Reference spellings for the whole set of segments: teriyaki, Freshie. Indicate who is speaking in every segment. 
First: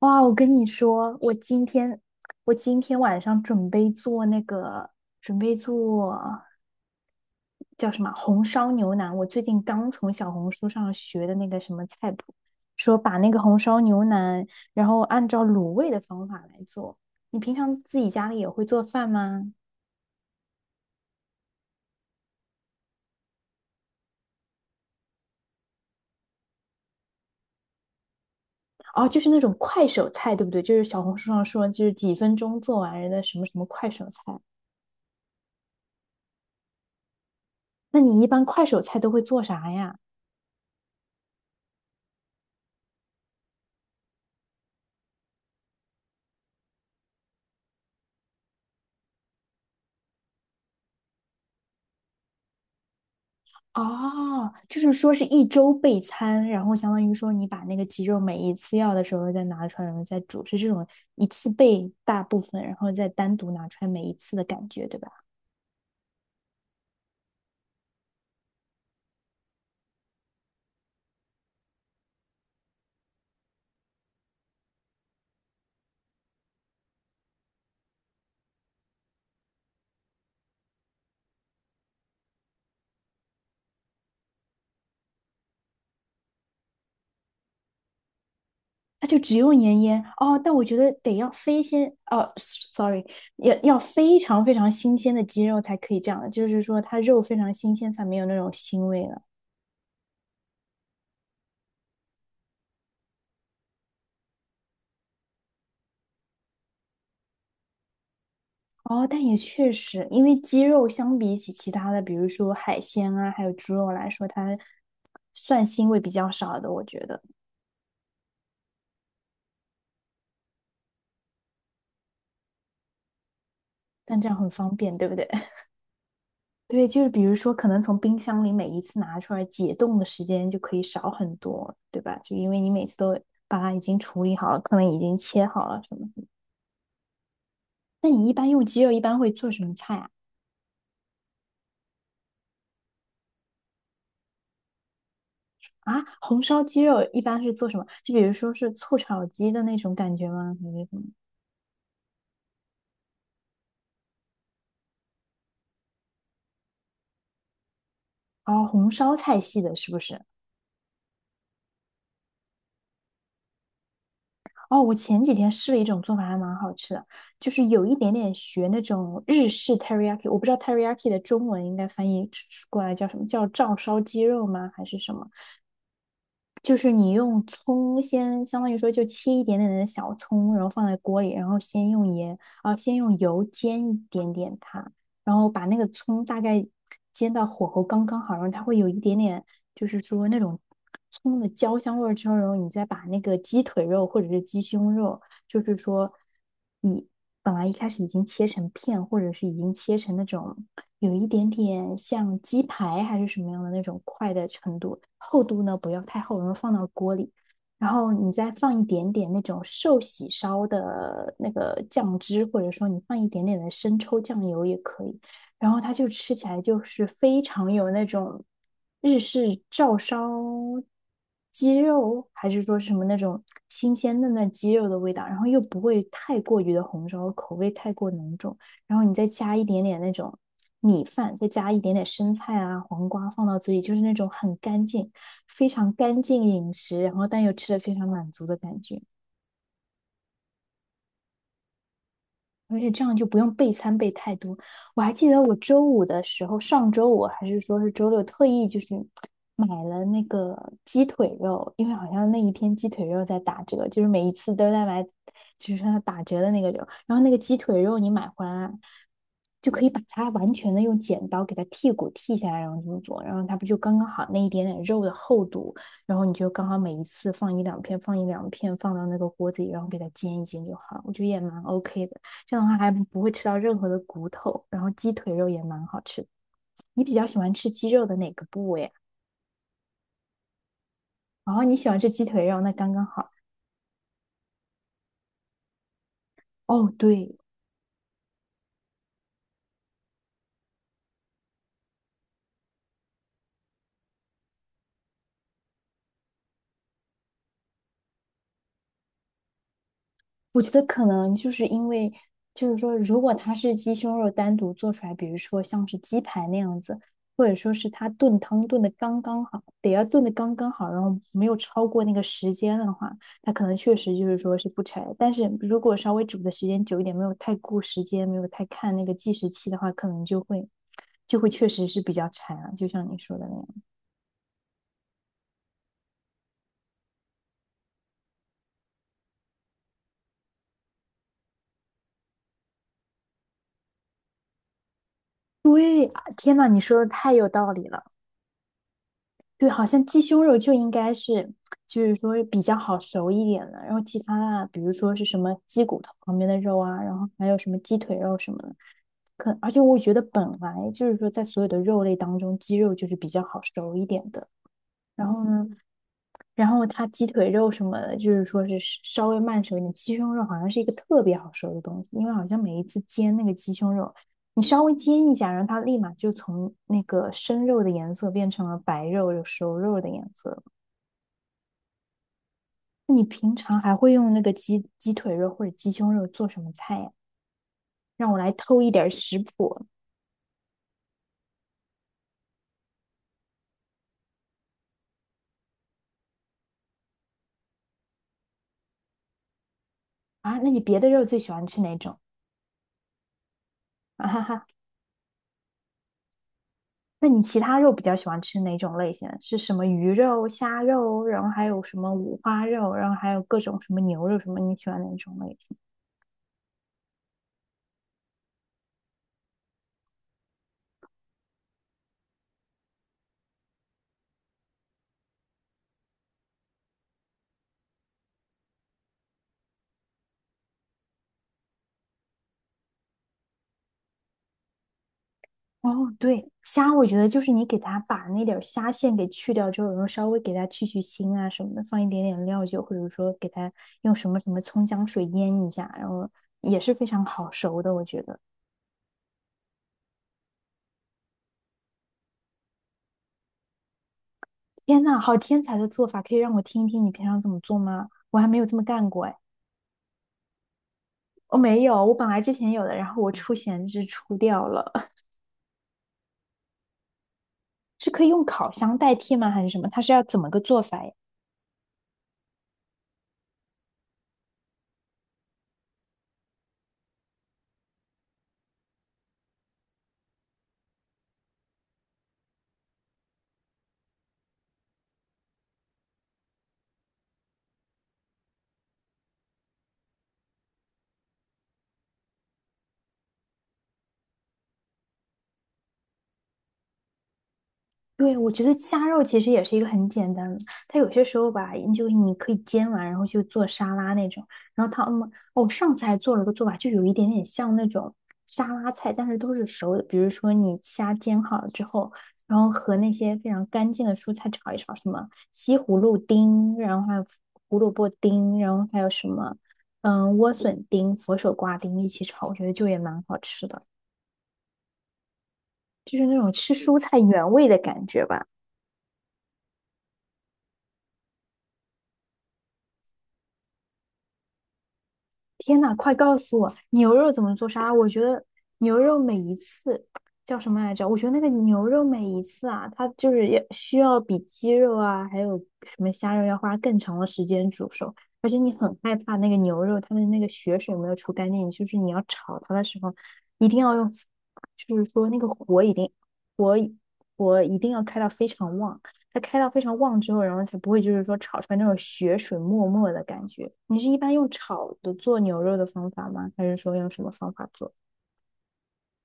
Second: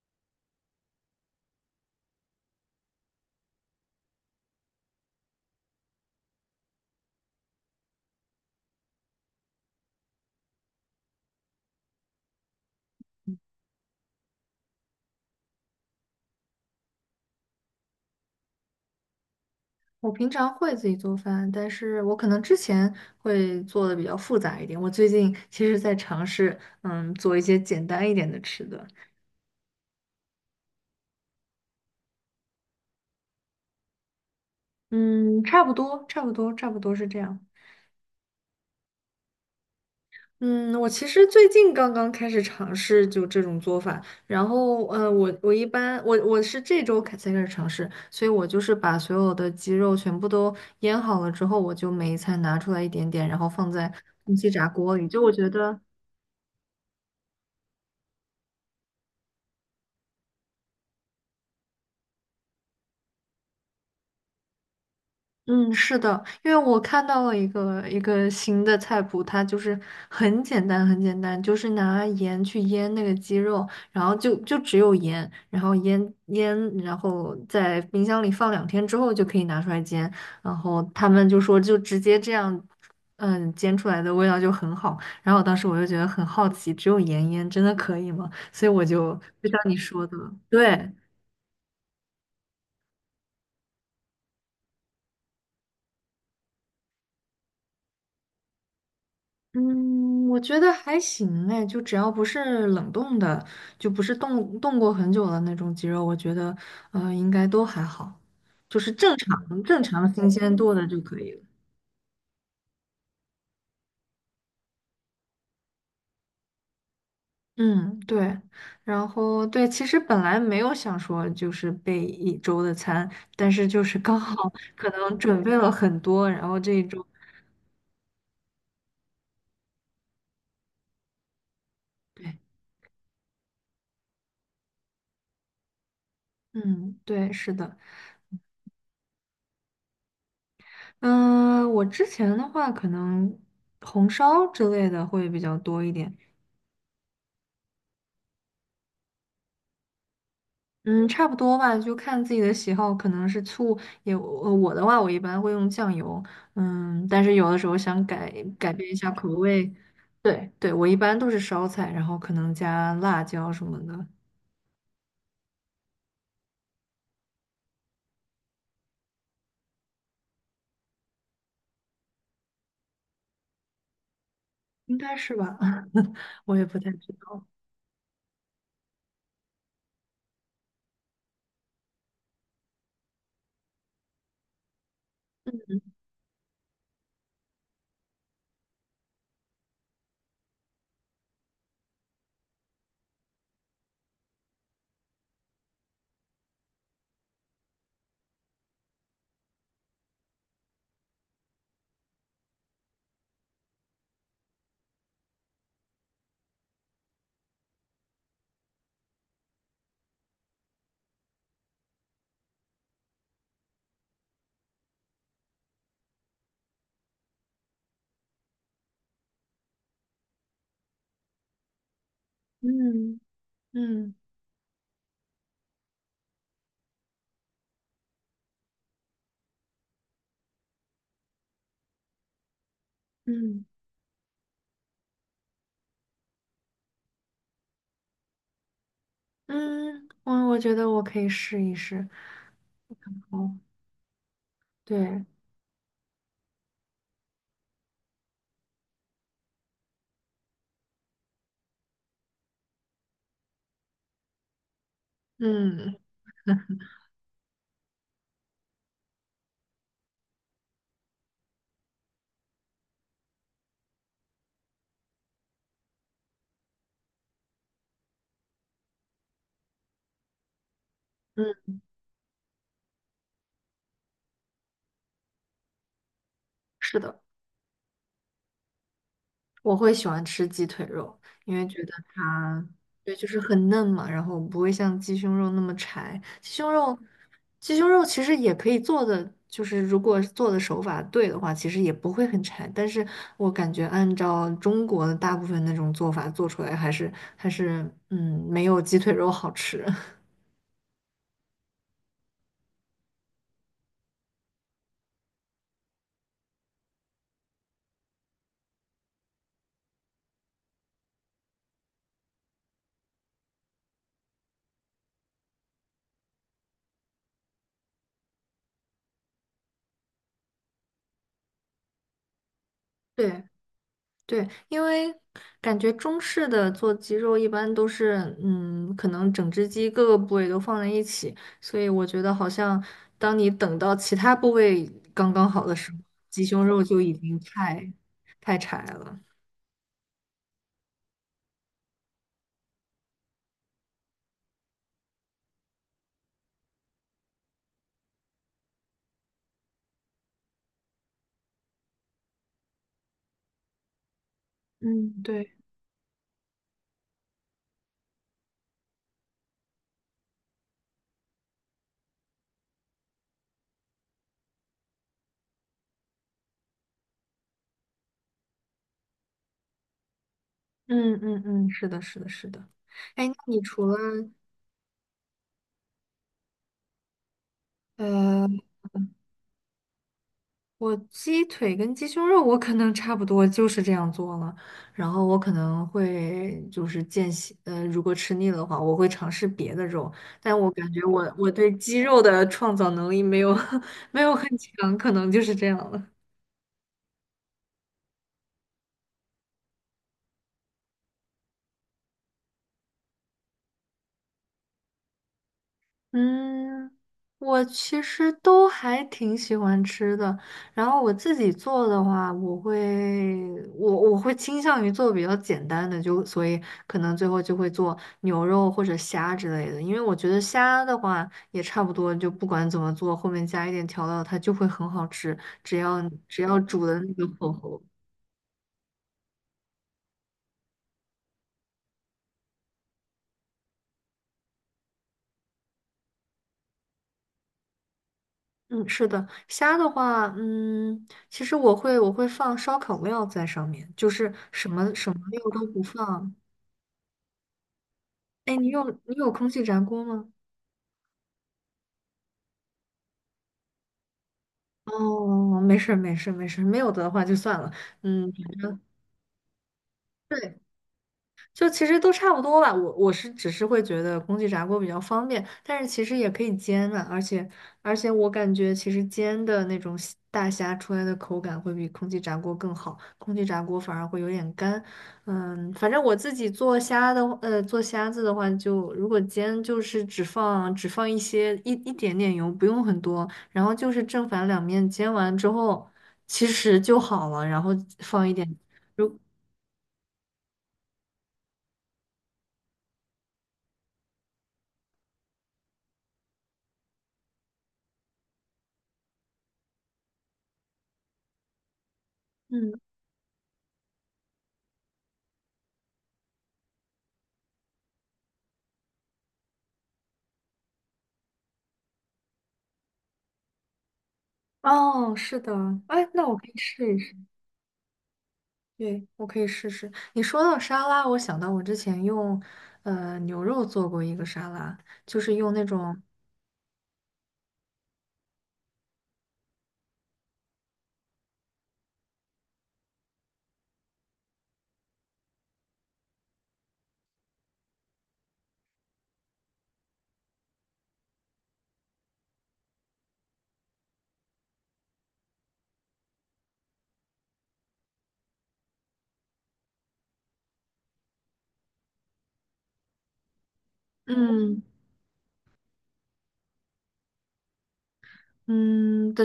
Speaker 1: 哇，我跟你说，我今天晚上准备做那个，准备做叫什么红烧牛腩。我最近刚从小红书上学的那个什么菜谱，说把那个红烧牛腩，然后按照卤味的方法来做。你平常自己家里也会做饭吗？
Speaker 2: 我平常会自己做饭，但是我可能之前会做的比较复杂一点。我最近其实在尝试，做一些简单一点的吃的。
Speaker 1: 哦，就是那种快手菜，对不对？就是小红书上说，就是几分钟做完人的什么什么快手菜。
Speaker 2: 嗯，差不多，差不多，差不多是这样。
Speaker 1: 那你一般快手菜都会做啥呀？
Speaker 2: 嗯，我其实最近刚刚开始尝试就这种做法，然后我一般我是这周才开始尝试，所以我就是把所有的鸡肉全部都腌好了之后，我就每一餐拿出来一点点，然后放在空气
Speaker 1: 哦，
Speaker 2: 炸
Speaker 1: 就是
Speaker 2: 锅里。
Speaker 1: 说
Speaker 2: 就
Speaker 1: 是
Speaker 2: 我
Speaker 1: 一
Speaker 2: 觉
Speaker 1: 周
Speaker 2: 得。
Speaker 1: 备餐，然后相当于说你把那个鸡肉每一次要的时候再拿出来，然后再煮，是这种一次备大部分，然后再单独拿出来每一次的感觉，对吧？
Speaker 2: 嗯，是的，因为我看到了一个新的菜谱，它就是很简单，很简单，就是拿盐去腌那个鸡肉，然后就只有盐，然后腌腌，然后在冰箱里放两天之后就可以拿出来煎，然后他们就说就直接这样，煎出来的味道就很好，然后当时我就觉得很好奇，只有盐腌真的可以吗？所以我
Speaker 1: 那
Speaker 2: 就
Speaker 1: 就只
Speaker 2: 就
Speaker 1: 用
Speaker 2: 像你
Speaker 1: 盐腌
Speaker 2: 说的，
Speaker 1: 哦，但我觉得
Speaker 2: 对，
Speaker 1: 得要非鲜哦，sorry，要非常非常新鲜的鸡肉才可以这样，就是说它肉非常新鲜才没有那种腥味了。
Speaker 2: 嗯，我觉得还行哎，就只要不是冷冻的，就不是冻过很久的那种鸡肉，我觉得应该都还好，就是
Speaker 1: 哦，
Speaker 2: 正
Speaker 1: 但也
Speaker 2: 常
Speaker 1: 确
Speaker 2: 正
Speaker 1: 实，
Speaker 2: 常
Speaker 1: 因
Speaker 2: 新
Speaker 1: 为
Speaker 2: 鲜
Speaker 1: 鸡
Speaker 2: 度的
Speaker 1: 肉
Speaker 2: 就
Speaker 1: 相
Speaker 2: 可以
Speaker 1: 比
Speaker 2: 了。
Speaker 1: 起其他的，比如说海鲜啊，还有猪肉来说，它蒜腥味比较少的，我觉得。
Speaker 2: 嗯，对，然后对，其实本来没有想说就是备一周的餐，但是就是刚
Speaker 1: 但这
Speaker 2: 好
Speaker 1: 样很方
Speaker 2: 可
Speaker 1: 便，对不
Speaker 2: 能
Speaker 1: 对？
Speaker 2: 准备了很多，然后 这一
Speaker 1: 对，就
Speaker 2: 周，
Speaker 1: 是比如说，可能从冰箱里每一次拿出来解冻的时间就可以少很多，对吧？
Speaker 2: 对，
Speaker 1: 就因为你每次都把它已经处理好了，可能已经切好了什么的。
Speaker 2: 嗯，对，是的，
Speaker 1: 那你一般用鸡肉一般会做什么菜啊？
Speaker 2: 嗯，我之前的话可能红烧之类的会比较多一
Speaker 1: 啊，
Speaker 2: 点。
Speaker 1: 红烧鸡肉一般是做什么？就比如说是醋炒鸡的那种感觉吗？还是什么？
Speaker 2: 嗯，差不多吧，就看自己的喜好，可能是醋也，我的话，我一般会用酱油，但是有的时候想改
Speaker 1: 哦，
Speaker 2: 改
Speaker 1: 红
Speaker 2: 变一下
Speaker 1: 烧
Speaker 2: 口
Speaker 1: 菜系
Speaker 2: 味，
Speaker 1: 的是不是？
Speaker 2: 对对，我一般都是烧菜，然后可能加辣椒什么的，
Speaker 1: 哦，我前几天试了一种做法，还蛮好吃的，就是有一点点学那种日式 teriyaki，我不知道 teriyaki 的中文应该翻译过来叫什么，叫照烧鸡肉吗？还是
Speaker 2: 应
Speaker 1: 什
Speaker 2: 该
Speaker 1: 么？
Speaker 2: 是吧，我也
Speaker 1: 就
Speaker 2: 不太
Speaker 1: 是
Speaker 2: 知
Speaker 1: 你用
Speaker 2: 道。
Speaker 1: 葱先，相当于说就切一点点的小葱，然后放在锅里，然后先用盐，啊，先用油煎一点点它，然后把那个葱大概煎到火候刚刚好，然后它会有一点点，就是说那种葱的焦香味儿之后，然后你再把那个鸡腿肉或者是鸡胸肉。就是说你本来一开始已经切成片，或者是已经切成那种有一点点像鸡排还是什么样的那种块的程度，厚度呢不要太厚，然后放到锅里，然后你再放一点点那种寿喜烧的那个酱汁，或者说你放一点点的生抽酱油也可以。然后它就吃起来就是非常有那种日式照烧鸡肉，还是说什么那
Speaker 2: 嗯
Speaker 1: 种新
Speaker 2: 嗯
Speaker 1: 鲜嫩嫩鸡肉的味道，然后又不会太过于的红烧，口味太过浓重，然后你再加一点点那种米饭，再加一点点生菜啊、黄瓜放到
Speaker 2: 嗯
Speaker 1: 嘴里，就是那种很干净、非常干净饮食，然后但又吃的非常满足的感觉。
Speaker 2: 嗯，我觉得我可以试一试。
Speaker 1: 而且这样就不
Speaker 2: 哦，
Speaker 1: 用备餐备太多。我还
Speaker 2: 对，
Speaker 1: 记得我周五的时候，上周五还是说是周六，特意就是买了那个鸡腿肉，因为好像那一天鸡腿肉在打折，就是每一次都在买，就是
Speaker 2: 嗯
Speaker 1: 它打折的那个肉。然后那个鸡腿肉你买回来，就可以把它完全的用剪刀给它剔骨剔下来，然后这么做，然后它不就刚刚好那一点点肉的厚度，然后你就刚好每一次放一两片，放一两片，放到那个锅子里，然后给它煎一煎就好了我觉得也蛮
Speaker 2: 嗯，
Speaker 1: OK 的。这样的话还不会吃到任何的骨头，然后鸡腿肉也蛮好吃的。
Speaker 2: 是
Speaker 1: 你比
Speaker 2: 的。
Speaker 1: 较喜欢吃鸡肉的哪个部位啊？
Speaker 2: 我会喜欢吃鸡腿肉，
Speaker 1: 然
Speaker 2: 因
Speaker 1: 后
Speaker 2: 为
Speaker 1: 你
Speaker 2: 觉
Speaker 1: 喜
Speaker 2: 得
Speaker 1: 欢吃鸡腿肉，
Speaker 2: 它，
Speaker 1: 那刚刚
Speaker 2: 对，就
Speaker 1: 好。
Speaker 2: 是很嫩嘛，然后不会像鸡胸肉那么柴。鸡胸
Speaker 1: 哦，
Speaker 2: 肉，
Speaker 1: 对，
Speaker 2: 鸡胸肉其实也可以做的，就是如果做的手法对的话，其实也不会很柴。但是我感觉按照中国的大部分那种做法做出来，还是没有鸡腿肉好吃。
Speaker 1: 我觉得可能就是因为，就是说，如果它是鸡胸肉单独做出来，比如说像是鸡排那样子，或者说是它炖汤炖的刚刚好，得要炖的刚刚好，然后没有超过那个时间的话，它可能确实就是说是不柴。但是如果稍微煮的时间久一点，没有太顾时间，没有太看那个计时器的话，可能就会确实是比较柴啊，就像你说
Speaker 2: 对。
Speaker 1: 的那样。
Speaker 2: 对，因为感觉中式的做鸡肉一般都是，可能整只鸡各个部位都放在一起，所以我觉得好像当你等到其他部位刚刚好的时候，
Speaker 1: 对，啊
Speaker 2: 鸡
Speaker 1: 天
Speaker 2: 胸
Speaker 1: 呐，你
Speaker 2: 肉
Speaker 1: 说
Speaker 2: 就
Speaker 1: 的
Speaker 2: 已
Speaker 1: 太
Speaker 2: 经
Speaker 1: 有道理
Speaker 2: 太
Speaker 1: 了。
Speaker 2: 太柴了。
Speaker 1: 对，好像鸡胸肉就应该是，就是说比较好熟一点的，然后其他的，比如说是什么鸡骨头旁边的肉啊，然后还有什么鸡腿肉什么的，可而且我觉得本来就是说在所有的肉类当中，鸡肉就是比较好熟一点的。
Speaker 2: 嗯，
Speaker 1: 然后
Speaker 2: 对。
Speaker 1: 呢，然后它鸡腿肉什么的，就是说是稍微慢熟一点，鸡胸肉好像是一个特别好熟的东西，因为好像每一次煎那个鸡胸肉，你稍微煎一下，然后它立马就从那个生肉的颜色变成了白肉有熟肉的颜色。
Speaker 2: 嗯嗯嗯，是的，是的，是的。
Speaker 1: 你
Speaker 2: 哎，那
Speaker 1: 平
Speaker 2: 你
Speaker 1: 常
Speaker 2: 除
Speaker 1: 还
Speaker 2: 了
Speaker 1: 会用那个鸡腿肉或者鸡胸肉做什么菜呀？让我来
Speaker 2: 呃
Speaker 1: 偷一点儿食谱
Speaker 2: 我鸡腿跟鸡胸肉，我可能差不多就是这样做了。然后我可能会就是间歇，如果吃腻了的话，我会尝试别的肉。
Speaker 1: 啊！
Speaker 2: 但
Speaker 1: 那
Speaker 2: 我
Speaker 1: 你
Speaker 2: 感
Speaker 1: 别
Speaker 2: 觉
Speaker 1: 的
Speaker 2: 我
Speaker 1: 肉最喜
Speaker 2: 我
Speaker 1: 欢
Speaker 2: 对
Speaker 1: 吃哪
Speaker 2: 鸡
Speaker 1: 种？
Speaker 2: 肉的创造能力没有 没
Speaker 1: 啊
Speaker 2: 有
Speaker 1: 哈
Speaker 2: 很
Speaker 1: 哈，
Speaker 2: 强，可能就是这样了。
Speaker 1: 那你其他肉比较喜欢吃哪种类型？是什么鱼肉、虾肉，然后还有什么五花肉，然后还有各种什么牛肉什么？你喜欢哪种类型？
Speaker 2: 嗯，我其实都还挺喜欢吃的。然后我自己做的话，我会倾向于做比较简单的，就所以可能最后就会做牛肉或者虾之类的。因为我觉得虾的话也差不多，就不管怎么做，后面加一点调料，它就会很好吃。只
Speaker 1: 哦，
Speaker 2: 要只
Speaker 1: 对，
Speaker 2: 要煮
Speaker 1: 虾
Speaker 2: 的
Speaker 1: 我
Speaker 2: 那
Speaker 1: 觉得
Speaker 2: 个
Speaker 1: 就是
Speaker 2: 火
Speaker 1: 你给
Speaker 2: 候。
Speaker 1: 它把那点儿虾线给去掉之后，然后稍微给它去去腥啊什么的，放一点点料酒，或者说给它用什么什么葱姜水腌一下，然后也是非常好熟的，我觉得。
Speaker 2: 嗯，是的，虾的话，其实我会放烧烤料在上面，就是什么
Speaker 1: 天
Speaker 2: 什么
Speaker 1: 呐，好
Speaker 2: 料
Speaker 1: 天
Speaker 2: 都
Speaker 1: 才
Speaker 2: 不
Speaker 1: 的做法，
Speaker 2: 放，
Speaker 1: 可以让我听一听你平常怎么做吗？我还
Speaker 2: 哎，
Speaker 1: 没有
Speaker 2: 你
Speaker 1: 这么
Speaker 2: 有
Speaker 1: 干
Speaker 2: 你
Speaker 1: 过
Speaker 2: 有
Speaker 1: 哎，
Speaker 2: 空气炸锅吗？
Speaker 1: 我没有，我本来之前有的，然后我出闲置出掉了，
Speaker 2: 哦，没事儿没事儿没事儿没有的话就算了。
Speaker 1: 是可以
Speaker 2: 嗯，
Speaker 1: 用
Speaker 2: 反
Speaker 1: 烤
Speaker 2: 正
Speaker 1: 箱代替吗？还是什么？它是要怎么个
Speaker 2: 对，
Speaker 1: 做法呀？
Speaker 2: 就其实都差不多吧，我是只是会觉得空气炸锅比较方便，但是其实也可以煎啊，而且我感觉其实煎的那种大虾出来的口感会比空气炸锅更好，空气炸锅反而会有点干。嗯，反正我自己做虾的话做虾子的话就，如果煎就是只放一些一点点油，不用很多，然后就是正反两面煎完之后，其实就好了，然后放一
Speaker 1: 对，
Speaker 2: 点，
Speaker 1: 我觉得虾
Speaker 2: 如
Speaker 1: 肉其实也是一个很简单的，它有些时候吧，就是你可以煎完，然后就做沙拉那种。然后它，嗯，哦，上次还做了个做法，就有一点点像那种沙拉菜，但是都是熟的。比如说你虾煎好了之后，然后
Speaker 2: 嗯。
Speaker 1: 和那些非常干净的蔬菜炒一炒，什么西葫芦丁，然后还有胡萝卜丁，然后还有什么，嗯，莴笋丁、佛手瓜丁一起炒，我觉得就也蛮好吃的，
Speaker 2: 哦，是的，哎，
Speaker 1: 就是
Speaker 2: 那
Speaker 1: 那
Speaker 2: 我可
Speaker 1: 种
Speaker 2: 以
Speaker 1: 吃
Speaker 2: 试
Speaker 1: 蔬
Speaker 2: 一试，
Speaker 1: 菜原味的感觉吧。
Speaker 2: 对，我可以试试。你说到沙拉，我想到我之前用牛肉做过一个沙拉，就是用那
Speaker 1: 天呐，
Speaker 2: 种
Speaker 1: 快告诉我牛肉怎么做沙拉？我觉得牛肉每一次叫什么来着？我觉得那个牛肉每一次啊，它就是要需要比鸡肉啊，还有什么虾肉要花更长的时间煮熟，而且你很害怕那个牛肉它的那个血水没有除干净，就是你要炒它的时候，一定要用，就是说那个火火一定要开到非常旺。它开到非常旺之后，然后才不会就是说炒出来那种血水沫沫的感觉。你是一般用
Speaker 2: 嗯
Speaker 1: 炒的做牛肉的方法吗？还是说用什么方法做？
Speaker 2: 嗯的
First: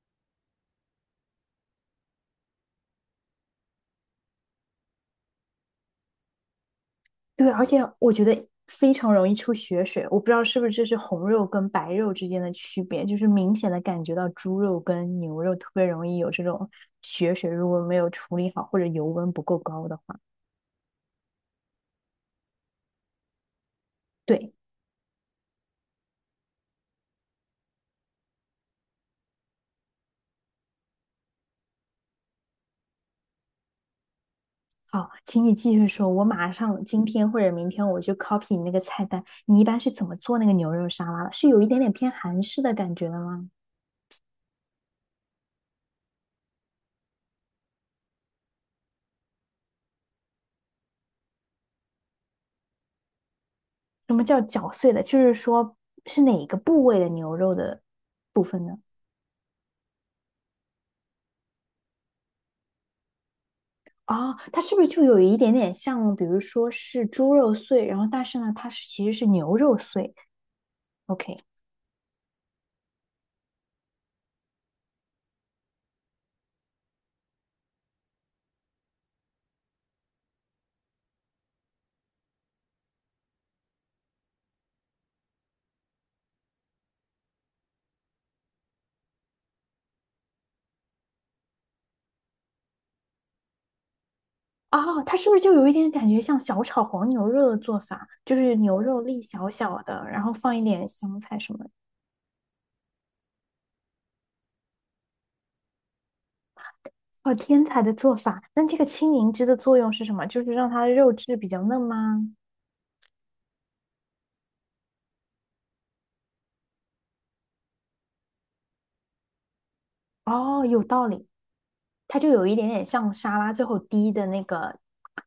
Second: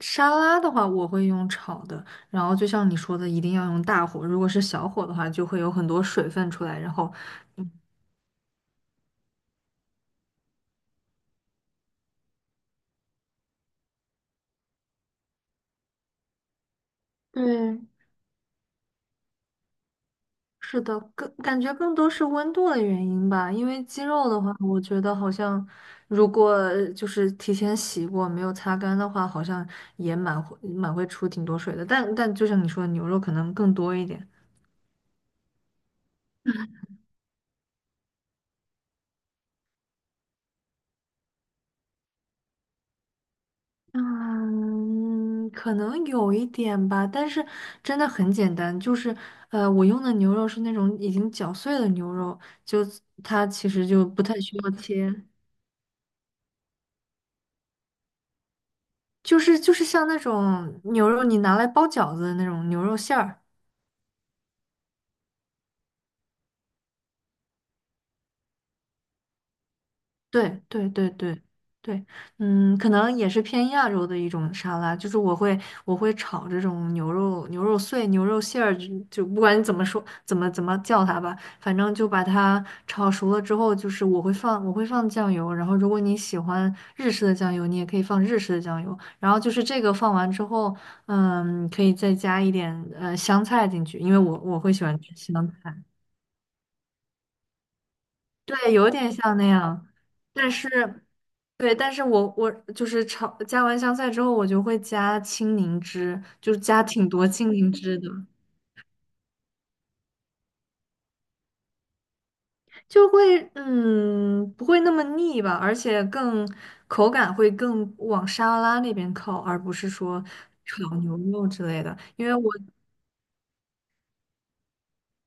Speaker 2: 沙拉的话，我会用炒的，然后就像你说的，一定要用大火，如果是小火的话，就会有很多水分出来，然后
Speaker 1: 对，而且我觉得非常容易出血水，我不知道是不是这是红肉跟白肉之间的区别，就是明显的感觉到猪肉跟牛肉特别容易有这种血水，如
Speaker 2: 对。
Speaker 1: 果没有处理好或者油温不够高的话。
Speaker 2: 是的，更感觉更多是温度的原因吧，因为鸡肉的
Speaker 1: 对，
Speaker 2: 话，我觉得好像如果就是提前洗过没有擦干的话，好像也蛮会出挺多水的。但就像你说的，牛肉可能更多一点。
Speaker 1: 好，请你继续说，我马上今天或者明天我就 copy 你那个菜单。你一般是怎么做那个牛肉沙拉的？是有一点点偏韩式的感觉的吗？
Speaker 2: 嗯，可能有一点吧，但是真的很简单，就是我用的牛肉是那种已经绞碎的牛肉，就它其实就
Speaker 1: 什么
Speaker 2: 不太
Speaker 1: 叫
Speaker 2: 需
Speaker 1: 绞
Speaker 2: 要
Speaker 1: 碎的？
Speaker 2: 切，
Speaker 1: 就是说是哪个部位的牛肉的部分呢？
Speaker 2: 就是像那种牛肉你拿来包饺子的那种牛肉馅儿。
Speaker 1: 哦，它是不是就有一点点像，比如说是猪肉碎，然后但是呢，它是其实是牛肉碎。
Speaker 2: 对对对
Speaker 1: OK，
Speaker 2: 对对，嗯，可能也是偏亚洲的一种沙拉，就是我会炒这种牛肉碎、牛肉馅儿，就不管你怎么说怎么叫它吧，反正就把它炒熟了之后，就是我会放酱油，然后如果你喜欢日式的酱油，你也可以放日式的酱油，然后就是这个放完之后，可以再加一点香菜进去，因为我会喜欢
Speaker 1: 哦，
Speaker 2: 吃
Speaker 1: 它是不是
Speaker 2: 香
Speaker 1: 就有一
Speaker 2: 菜。
Speaker 1: 点感觉像小炒黄牛肉的做法？就是
Speaker 2: 对，
Speaker 1: 牛
Speaker 2: 有
Speaker 1: 肉
Speaker 2: 点
Speaker 1: 粒
Speaker 2: 像那
Speaker 1: 小小
Speaker 2: 样，
Speaker 1: 的，然后
Speaker 2: 但
Speaker 1: 放一
Speaker 2: 是，
Speaker 1: 点香菜什么的。
Speaker 2: 对，但是我就是炒加完香菜之后，我就会加青柠汁，就是加挺多
Speaker 1: 哦，
Speaker 2: 青
Speaker 1: 天
Speaker 2: 柠
Speaker 1: 才的
Speaker 2: 汁的，
Speaker 1: 做法！那这个青柠汁的作用是什么？就是让它的肉质比较嫩吗？
Speaker 2: 就会不会那么腻吧，而且更口感会更往沙拉那边靠，而不是说
Speaker 1: 哦，有
Speaker 2: 炒
Speaker 1: 道
Speaker 2: 牛
Speaker 1: 理，
Speaker 2: 肉之类的，
Speaker 1: 它
Speaker 2: 因
Speaker 1: 就
Speaker 2: 为
Speaker 1: 有
Speaker 2: 我
Speaker 1: 一点点像沙拉最后滴的那个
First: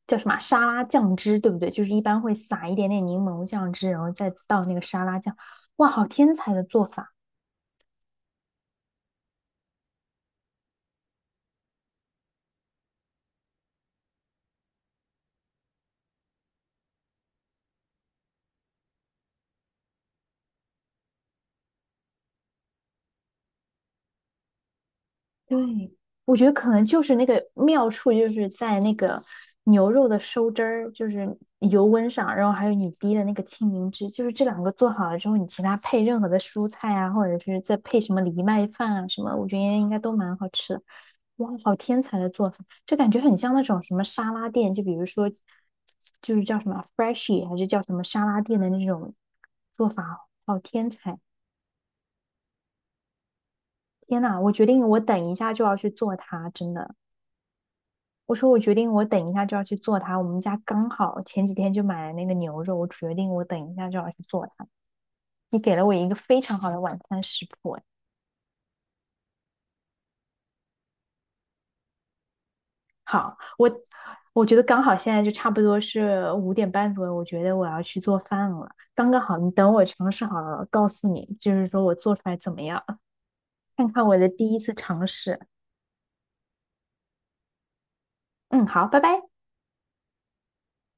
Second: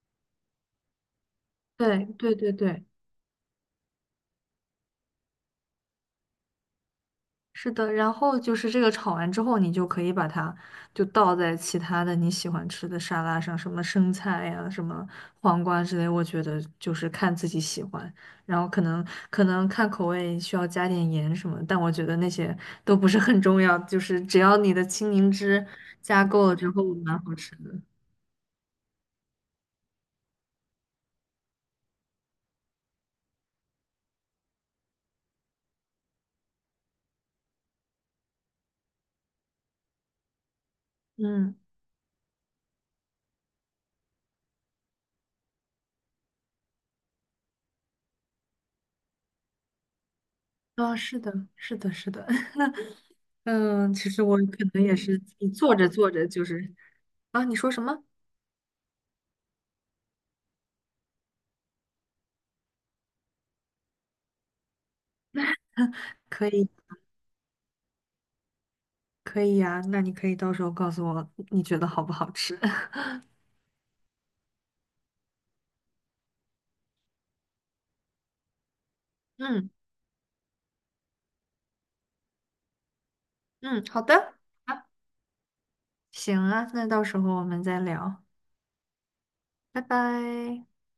Speaker 1: 叫什么啊沙拉酱汁，对不对？就是一
Speaker 2: 对
Speaker 1: 般会
Speaker 2: 对对
Speaker 1: 撒一
Speaker 2: 对，
Speaker 1: 点点柠檬酱汁，然后再倒那个沙拉酱。哇，好天才的做法！
Speaker 2: 是的，然后就是这个炒完之后，你就可以把它就倒在其他的你喜欢吃的沙拉上，什么生菜呀、什么黄瓜之类，我觉得就是看自己喜欢，然后可能看口味需要加点盐什么，但我觉得那些都不是很重要，就是只要你的青柠
Speaker 1: 对，
Speaker 2: 汁加
Speaker 1: 我觉
Speaker 2: 够
Speaker 1: 得
Speaker 2: 了
Speaker 1: 可
Speaker 2: 之后，
Speaker 1: 能就是
Speaker 2: 蛮
Speaker 1: 那
Speaker 2: 好
Speaker 1: 个
Speaker 2: 吃的。
Speaker 1: 妙处，就是在那个牛肉的收汁儿，就是油温上，然后还有你滴的那个青柠汁，就是这两个做好了之后，你其他配任何的蔬菜啊，或者是再配什么藜麦饭啊什么，我觉得应该都蛮好吃的。哇，
Speaker 2: 嗯，
Speaker 1: 好天才的做法！这感觉很像那种什么沙拉店，就比如说，就是叫什么 Freshie 还是叫什么沙拉店的那种做法，好天
Speaker 2: 啊、
Speaker 1: 才！
Speaker 2: 是的，是的，是的，嗯，其
Speaker 1: 天
Speaker 2: 实我
Speaker 1: 呐，
Speaker 2: 可
Speaker 1: 我决
Speaker 2: 能
Speaker 1: 定
Speaker 2: 也
Speaker 1: 我
Speaker 2: 是
Speaker 1: 等一
Speaker 2: 自己
Speaker 1: 下就要
Speaker 2: 做着
Speaker 1: 去
Speaker 2: 做
Speaker 1: 做
Speaker 2: 着就
Speaker 1: 它，真
Speaker 2: 是
Speaker 1: 的。
Speaker 2: 啊，你说什么？
Speaker 1: 我说我决定，我等一下就要去做它。我们家刚好前几天就买了那个牛肉，我决定我等一下就要去做它。你给了我一个非
Speaker 2: 可
Speaker 1: 常
Speaker 2: 以。
Speaker 1: 好的晚餐食谱，哎
Speaker 2: 可以呀，那你可以到时候告诉我你觉得好不好吃。
Speaker 1: 好，我觉得刚好现在就差不多是5:30左右，我觉得我要去做饭了，刚刚好。你
Speaker 2: 嗯
Speaker 1: 等我尝试好了，告诉你，就是说我做出来怎么样，
Speaker 2: 嗯，
Speaker 1: 看
Speaker 2: 好
Speaker 1: 看我的
Speaker 2: 的，
Speaker 1: 第一次
Speaker 2: 啊，
Speaker 1: 尝试。
Speaker 2: 行啊，那到时候我们再聊，
Speaker 1: 嗯，好，拜拜。
Speaker 2: 拜拜。